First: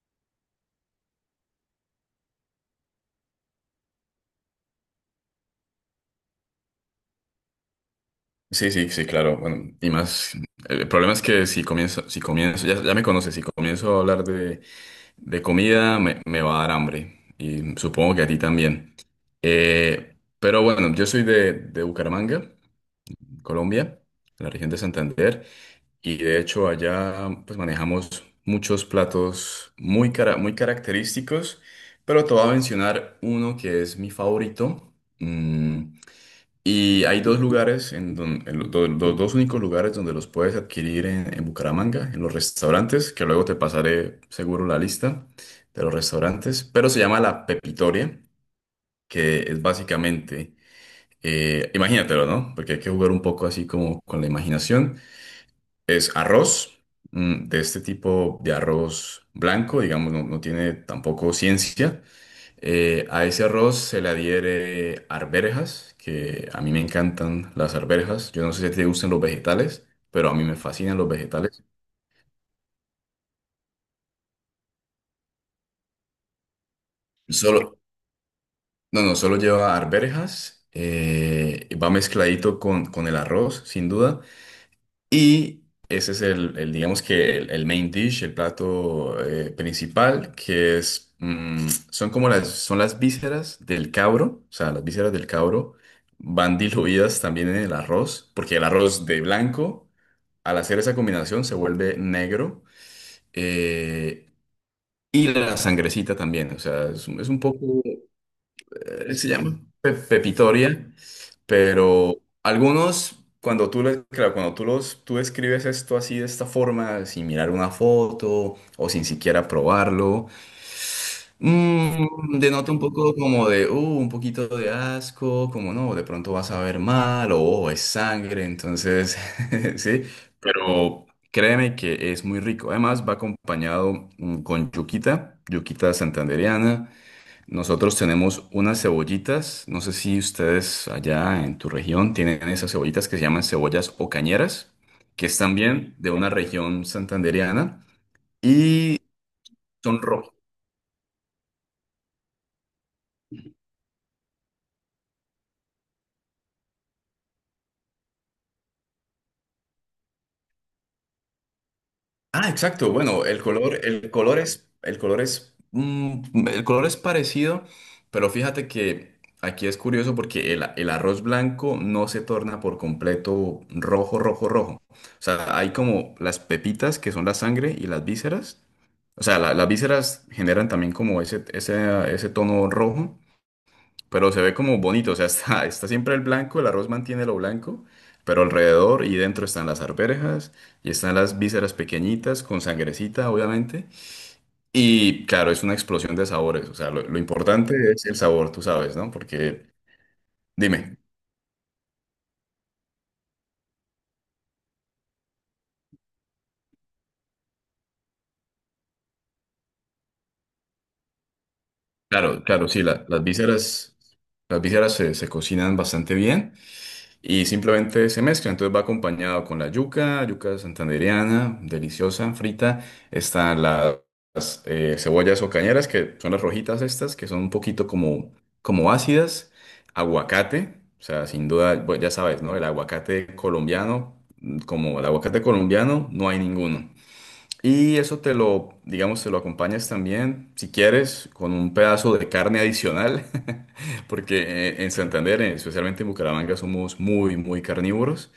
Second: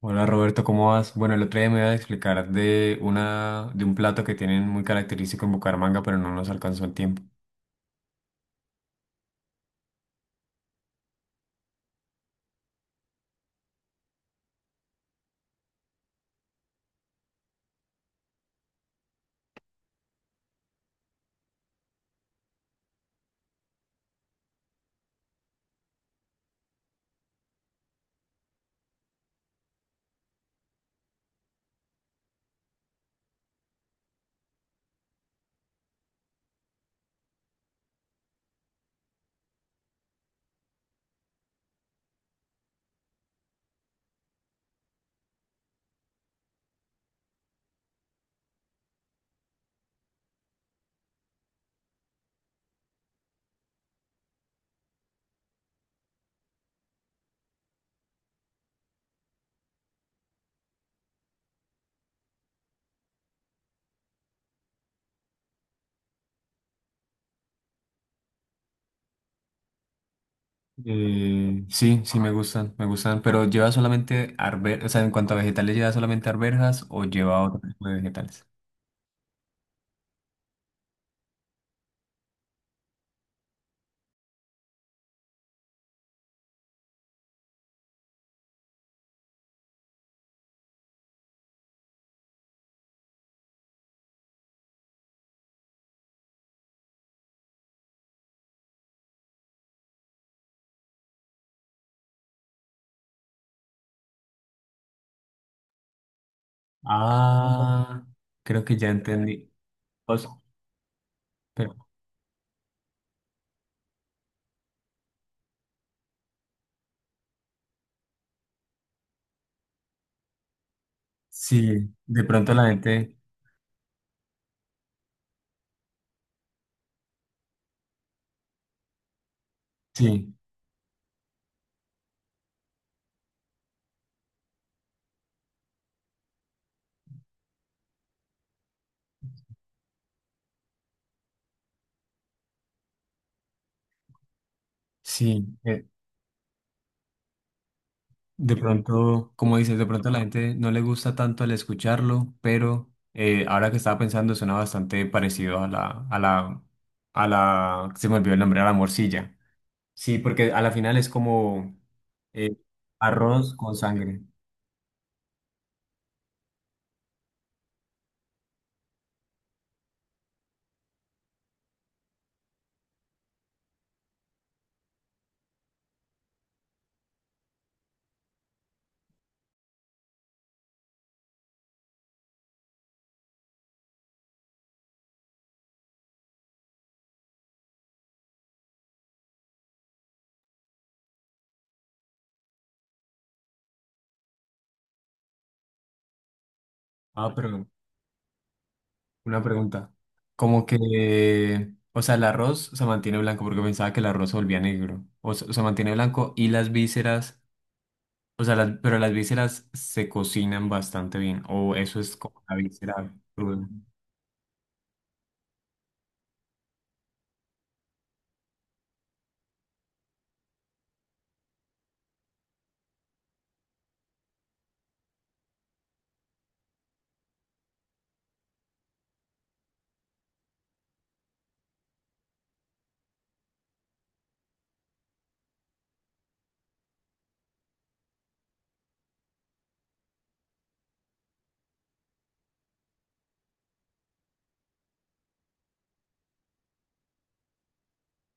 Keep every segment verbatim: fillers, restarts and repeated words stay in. Hola Roberto, ¿cómo vas? Bueno, el otro día me iba a explicar de una, de un plato que tienen muy característico en Bucaramanga, pero no nos alcanzó el tiempo. Sí, sí, sí, claro. Bueno, y más, el problema es que si comienzo, si comienzo, ya, ya me conoces, si comienzo a hablar de, de comida, me, me va a dar hambre. Y supongo que a ti también. Eh, pero bueno, yo soy de, de Bucaramanga, Colombia, la región de Santander, y de hecho allá pues manejamos muchos platos muy, cara- muy característicos, pero te voy a mencionar uno que es mi favorito. mm, y hay dos lugares, en don- en los do- los dos únicos lugares donde los puedes adquirir en, en Bucaramanga, en los restaurantes, que luego te pasaré seguro la lista de los restaurantes, pero se llama la Pepitoria, que es básicamente, eh, imagínatelo, ¿no? Porque hay que jugar un poco así como con la imaginación. Es arroz, mm, de este tipo de arroz blanco, digamos, no, no tiene tampoco ciencia. Eh, a ese arroz se le adhiere arvejas, que a mí me encantan las arvejas. Yo no sé si te gustan los vegetales, pero a mí me fascinan los vegetales. Eh, sí, sí me gustan, me gustan, pero lleva solamente arvejas, o sea, en cuanto a vegetales, ¿lleva solamente arvejas o lleva otro Solo, tipo de vegetales? no, no, solo lleva arvejas, eh, va mezcladito con, con el arroz, sin duda. Y ese es el, el, digamos que el, el main dish, el plato eh, principal, que es, mm, son como las, son las vísceras del cabro, o sea, las vísceras del cabro van diluidas también en el arroz, porque el arroz de blanco, al hacer esa combinación, se vuelve negro, eh, y la sangrecita también, o sea, es, un- es un poco Ah, creo que ya eh, se entendí. llama pe- O sea, pepitoria, pero pero algunos, cuando tú, le- claro, cuando tú, los, tú escribes esto así de esta forma, sin mirar una foto o sin siquiera probarlo, sí, de mm, pronto la denota un poco gente, como de, uh, un poquito de asco, como no, de pronto vas a ver mal o "Oh, es sangre", entonces, sí, sí, pero créeme que es muy rico. Además, va acompañado mm, con yuquita, yuquita santandereana. Nosotros tenemos unas cebollitas, no sé si ustedes allá en tu región tienen esas cebollitas que se llaman cebollas o cañeras, que es sí. eh, también de una región santandereana De y pronto, como dices, de son pronto a la rojas. gente no le gusta tanto el escucharlo, pero eh, ahora que estaba pensando suena bastante parecido a la, a la, a la, se me olvidó el nombre, a la morcilla. Sí, porque a la final es como Ah, eh, exacto. Bueno, el arroz con color, el sangre. color es, el color es, mm, el color es parecido, pero fíjate que aquí es curioso porque el, el arroz blanco no se torna por completo rojo, rojo, rojo. O sea, hay como las pepitas que son la sangre y las vísceras. O sea, la- las vísceras generan también como ese, ese, ese tono rojo, pero se ve como bonito, o sea, está, está siempre el blanco, el arroz mantiene lo blanco, pero alrededor y dentro están las arvejas y están las vísceras pequeñitas con sangrecita, obviamente. Y claro, es una explosión de sabores, o sea, lo, lo Ah, pero importante es el sabor, tú sabes, ¿no? una Porque, pregunta. Como dime, que, o sea, el arroz se mantiene blanco porque pensaba que el arroz se volvía negro. O se, se mantiene blanco y las vísceras. O sea, las- pero las vísceras se cocinan bastante bien. O eso es como claro, la claro, sí, la- víscera las cruda. vísceras, las vísceras se, se cocinan bastante bien. Y simplemente se mezcla. Entonces va acompañado con la yuca, yuca santandereana, deliciosa, frita. Están las eh, cebollas o cañeras, que son las rojitas estas, que son un poquito como, como ácidas. Aguacate, o sea, sin duda, bueno, ya sabes, ¿no? El aguacate colombiano, mm, como el aguacate colombiano, no hay ninguno. Y eso te lo, digamos, te lo acompañas también, si quieres, con un pedazo de carne adicional, porque eh, en Santander, eh, especialmente en Bucaramanga, somos muy, muy carnívoros.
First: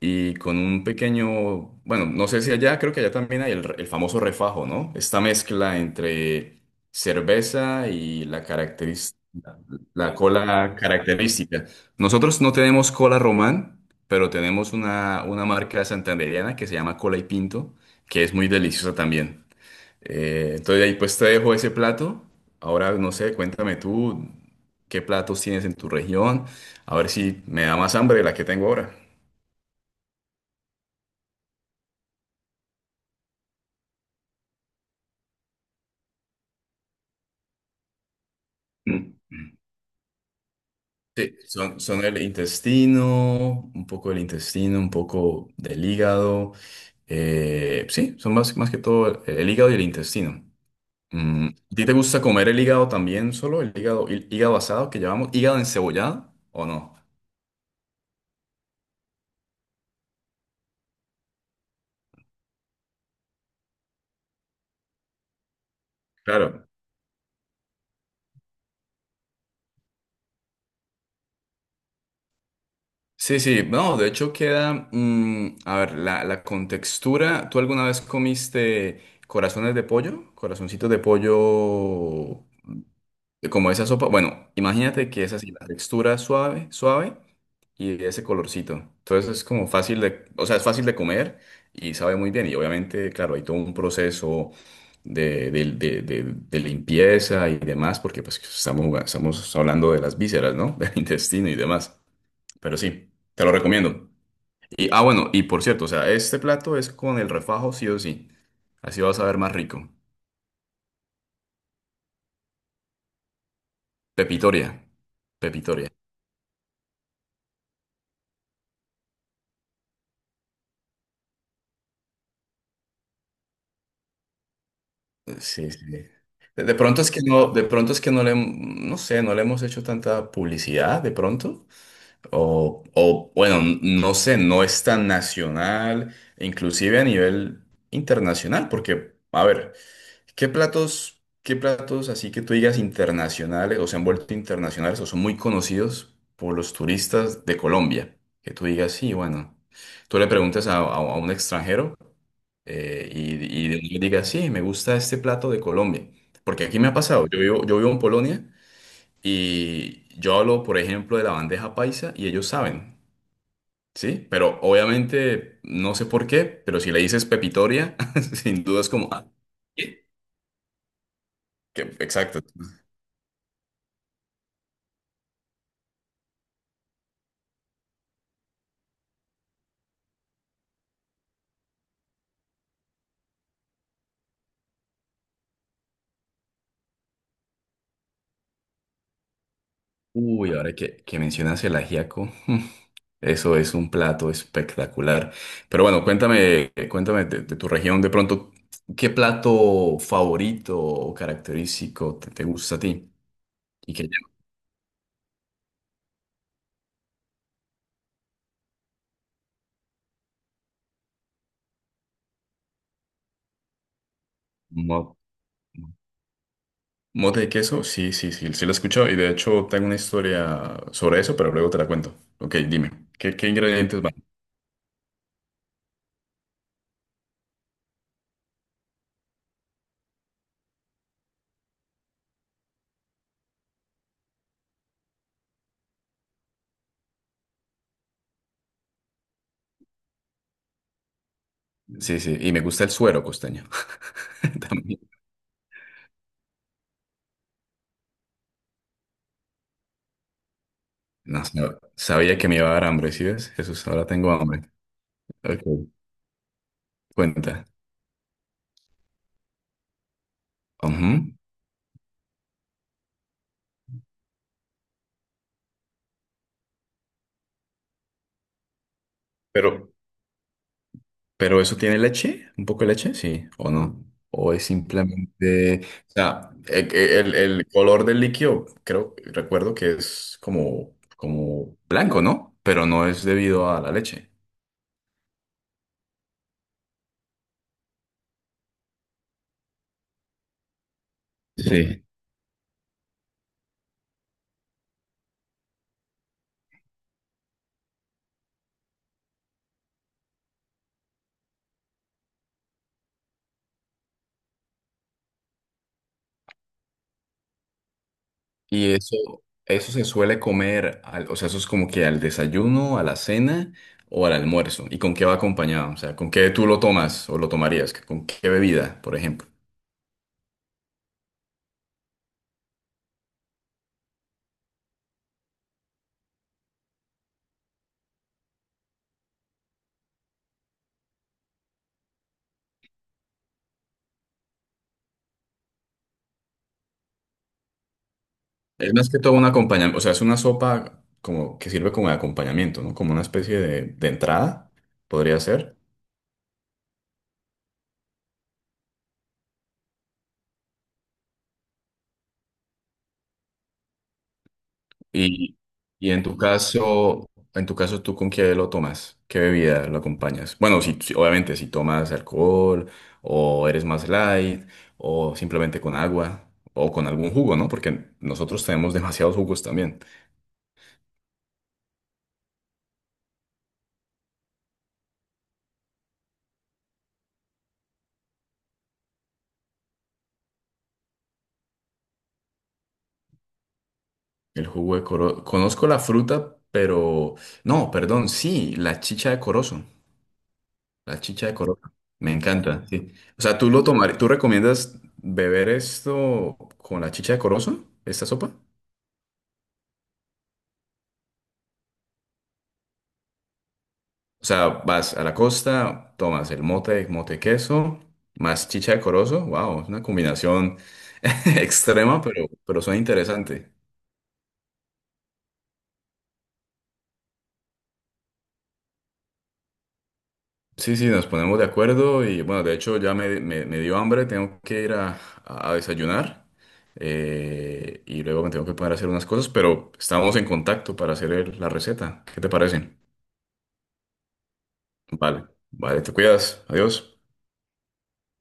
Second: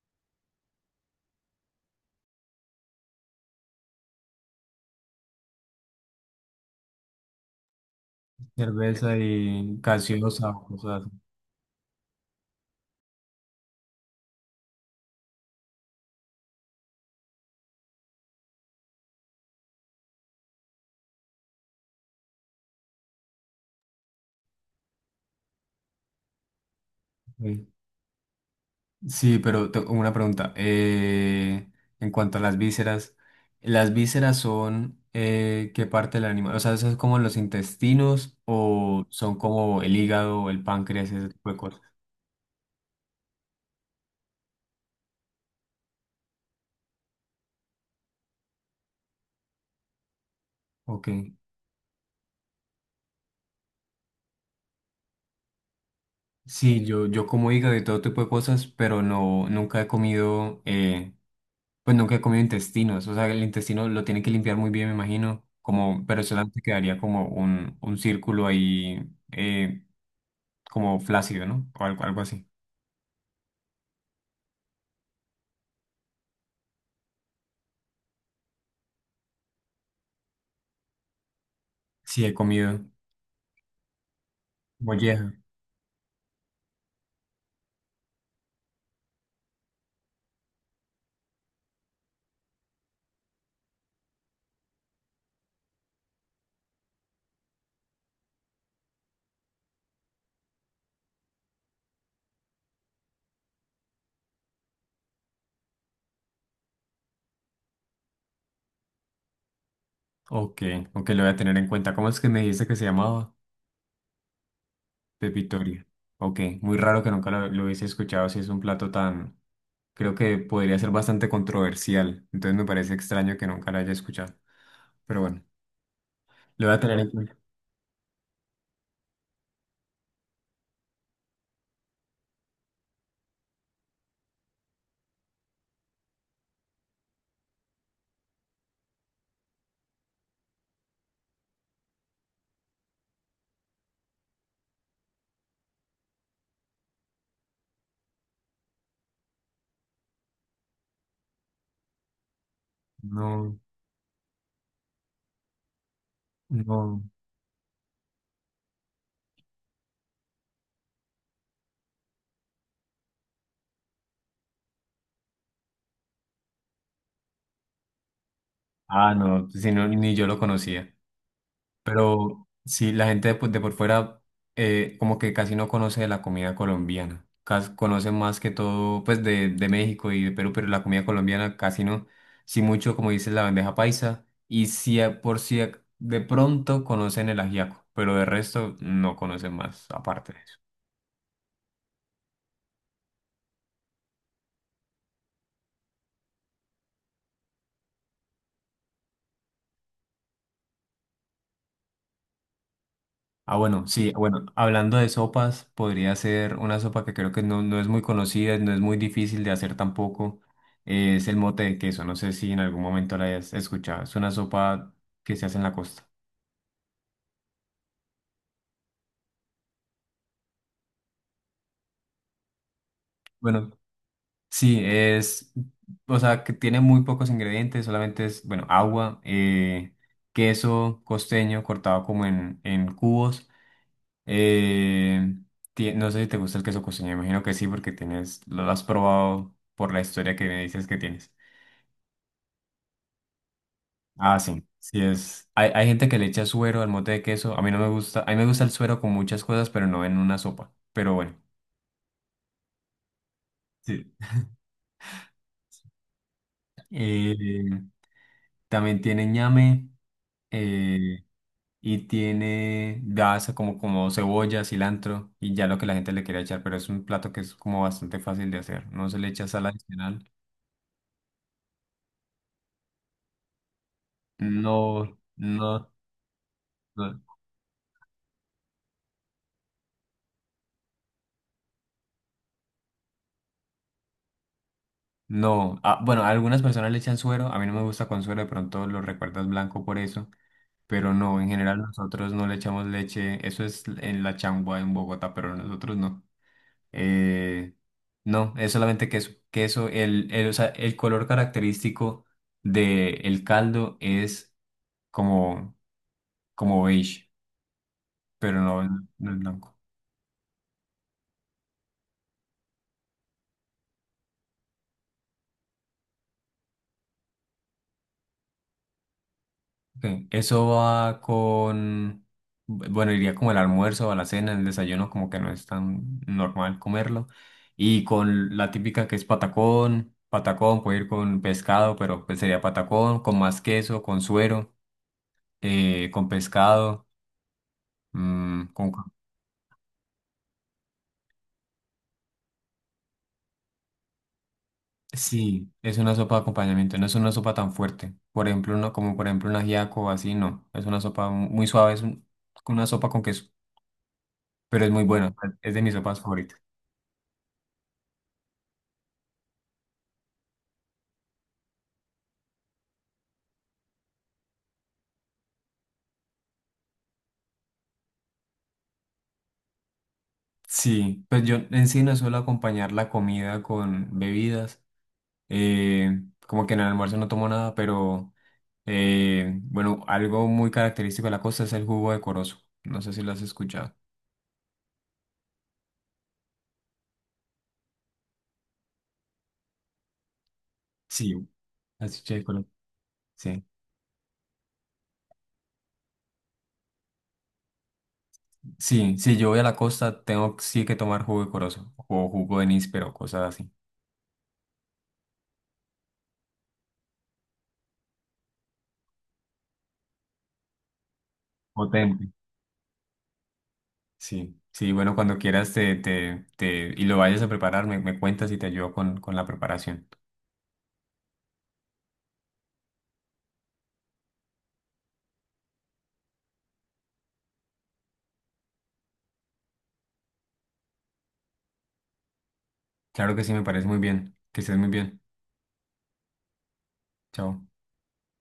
Y con un pequeño, bueno, no sé si allá, creo que allá también hay el, re- el famoso refajo, ¿no? Esta mezcla entre cerveza y la caracteris- Cerveza y la gaseosa o cola cosas característica. Nosotros no tenemos cola román, pero tenemos una, una marca santandereana que se llama Cola y Pinto, que es muy deliciosa también. Eh, entonces ahí pues te dejo ese plato. Ahora no sé, cuéntame tú qué platos tienes en tu región. A ver si me así. da más hambre de la que tengo ahora. Sí, pero tengo una pregunta. Eh, en cuanto a las vísceras, ¿las vísceras son eh, qué parte del animal? O sea, ¿eso es como los intestinos o Mm. son como el hígado, el páncreas, ese Sí, tipo de son, cosas? son el intestino, un poco del intestino, un poco del hígado. Eh, sí, son más, más que todo el, el hígado y el intestino. Ok. Mm, ¿a ti te gusta comer el hígado también solo? ¿El hígado, el hígado asado que llamamos hígado encebollado o Sí, no? yo, yo como hígado y todo tipo de cosas, pero no, nunca he comido. eh, Pues nunca he comido intestinos, o sea, el intestino lo tiene que limpiar muy bien, me imagino, como, pero solamente Claro. quedaría como un, un círculo ahí, eh, como flácido, ¿no? O algo, algo así. Sí, sí, no, de hecho queda, mm, a ver, la, la contextura, ¿tú alguna vez comiste corazones de pollo? Corazoncitos de Sí, he pollo, comido eh, como esa sopa. Bueno, imagínate que molleja. es así, la textura suave, suave y ese colorcito. Entonces es como fácil de, o sea, es fácil de comer y sabe muy bien. Y obviamente, claro, hay todo un proceso de, de- de- de- de limpieza y demás, porque pues estamos, estamos hablando de las vísceras, ¿no? Del intestino y demás. Pero sí, te lo recomiendo. Y, ah, bueno, y por cierto, o sea, este plato es con el refajo sí o sí. Así vas a ver más rico. Ok, ok, lo voy a tener en cuenta. ¿Cómo es que me dijiste que se llamaba? Pepitoria. Pepitoria. Pepitoria. Ok, muy raro que nunca lo, lo hubiese escuchado, si es un plato tan, creo que podría ser bastante controversial, entonces me parece extraño que nunca lo haya escuchado, pero bueno, Sí, sí. De, lo voy De a tener pronto en es que cuenta. no, de pronto es que no le, hem- no sé, no le hemos hecho tanta publicidad de pronto. O, o bueno, n- no sé, no es tan nacional, inclusive a nivel internacional, porque, a ver, ¿qué platos, qué platos así que tú digas internacionales o se han vuelto internacionales o son muy conocidos por los turistas de Colombia? Que tú digas, sí, bueno, tú le preguntas a, a- a un extranjero eh, y, No, y le digas, sí, me gusta este plato de Colombia. Porque aquí me ha no. pasado, yo vivo, yo vivo en Polonia y yo hablo, por ejemplo, de la bandeja paisa y ellos saben, ¿sí? Pero obviamente, no sé por qué, pero si le dices pepitoria, sin duda es como... Ah, "Ah, no, si no, ¿qué?". ni yo lo conocía. Que- Exacto. Pero sí, la gente de, por de por fuera eh, como que casi no conoce de la comida colombiana. Cas- conoce más que todo pues de, de México y de Perú, pero la comida colombiana casi no. Sí mucho, como dices, la bandeja paisa. Y sí, a- por si ac- de pronto conocen el ajiaco, pero de resto no conocen más aparte. Uy, ahora que, que mencionas el ajiaco, mm, eso es un plato espectacular. Pero bueno, cuéntame, cuéntame de, de tu región de pronto, ¿qué plato favorito o característico te, te gusta a ti? Ah, bueno, Y que sí, bueno, hablando de sopas, podría ser una sopa que creo que no, no es muy conocida, no es muy difícil de hacer tampoco. Eh, es el mote de queso, no sé si en algún momento la hayas escuchado. Es una sopa mo- que se hace en la costa. mote de queso, sí, sí, sí, sí lo he escuchado y de hecho tengo una historia sobre eso, pero luego te la cuento. Ok, dime, ¿qué, qué Bueno, ingredientes van? sí, es, o sea, que tiene muy pocos ingredientes, solamente es, bueno, agua, eh, queso costeño cortado como en, en cubos. eh, ti- no sé si te gusta el queso costeño, imagino que sí, porque tienes, lo has probado por la historia que me dices que tienes. Sí, sí, y me gusta el suero costeño Ah, sí, también. sí es. Hay, hay gente que le echa suero al mote de queso. A mí no me gusta. A mí me gusta el suero con muchas cosas, pero no en una sopa. Pero bueno, No, sab- sabía que me iba a dar hambre, ¿sí ves? Jesús, sí. ahora tengo hambre. Ok, cuenta. Eh, también tiene ñame Ujú. eh, y tiene gasa como, como cebolla, cilantro y ya lo que la gente le quiera echar. Pero es un plato que es como bastante fácil de hacer. No se le echa sal Pero, adicional. pero ¿eso tiene leche? ¿Un poco de leche? Sí, ¿o no? ¿O es No, simplemente, no, o sea, e- no. e- el, el color del líquido, creo, recuerdo que es como, como blanco, ¿no? Pero no es debido a la leche. No, ah, bueno, a algunas personas le echan suero, a mí no me gusta con suero, de pronto lo recuerdas blanco por eso. Pero no, en general Sí. nosotros no le echamos leche. Eso es en la changua en Bogotá, pero nosotros no. Eh, no, es solamente queso. Queso, el, el, o sea, el color característico del caldo es como, como beige, pero no, Y eso, no es blanco. eso se suele comer, al- o sea, eso es como que al desayuno, a la cena o al almuerzo. ¿Y con qué va acompañado? O sea, ¿con qué tú lo tomas o lo tomarías? ¿Con qué bebida, por ejemplo? Sí, eso va con, bueno, iría como el almuerzo, a la cena, el desayuno, como que no es tan normal comerlo. Y con la típica que es patacón, patacón puede ir con pescado, pero pues sería patacón, con más queso, con suero, eh, con pescado, mm, con... Es más que todo un acompañamiento, o sea, es una sopa como que sirve como de acompañamiento, ¿no? Como una especie de, de entrada, podría Sí, ser. es una sopa de acompañamiento, no es una sopa tan fuerte. Por ejemplo, uno, como por ejemplo un ajiaco o así, no. Es una sopa mu- muy suave, es un- una sopa con queso, pero es muy buena, Y, es de mis y sopas en tu favoritas. caso, en tu caso, ¿tú con qué lo tomas? ¿Qué bebida lo acompañas? Bueno, si, si- obviamente si tomas alcohol o eres más light o simplemente con agua o con algún jugo, ¿no? Porque nosotros tenemos demasiados jugos también. Sí, pues yo en sí no suelo acompañar la comida con bebidas. eh, Como que en el almuerzo no tomo nada, pero eh, bueno, algo muy característico de la costa es el jugo de corozo. No sé si lo has escuchado. El jugo de coro, conozco la fruta, pero no, perdón, sí, la chicha de corozo. La Sí, chicha de coroca. así Me que coro- encanta, sí. O sea, Sí, ¿tú lo tomar, tú recomiendas beber esto con la chicha de corozo, esta sopa? sí, si yo voy a la costa, tengo sí que tomar jugo de corozo o jugo de níspero, cosas así. O sea, vas a la costa, tomas el mote, mote queso, más chicha de corozo. Wow, es una combinación extrema, Potente. pero, pero suena interesante. Sí, sí, bueno, cuando quieras te, te, te, y lo vayas a preparar, me, me cuentas y te ayudo con, con la preparación. Sí, sí, nos ponemos de acuerdo y bueno, de hecho ya me, me- me dio hambre, tengo que ir a, a desayunar eh, y luego me tengo que poner a hacer unas cosas, pero estamos en contacto para hacer el- la receta. ¿Qué te parece? Claro que sí, me parece muy bien. Que estés muy bien. Vale, vale, te cuidas. Adiós. Chao.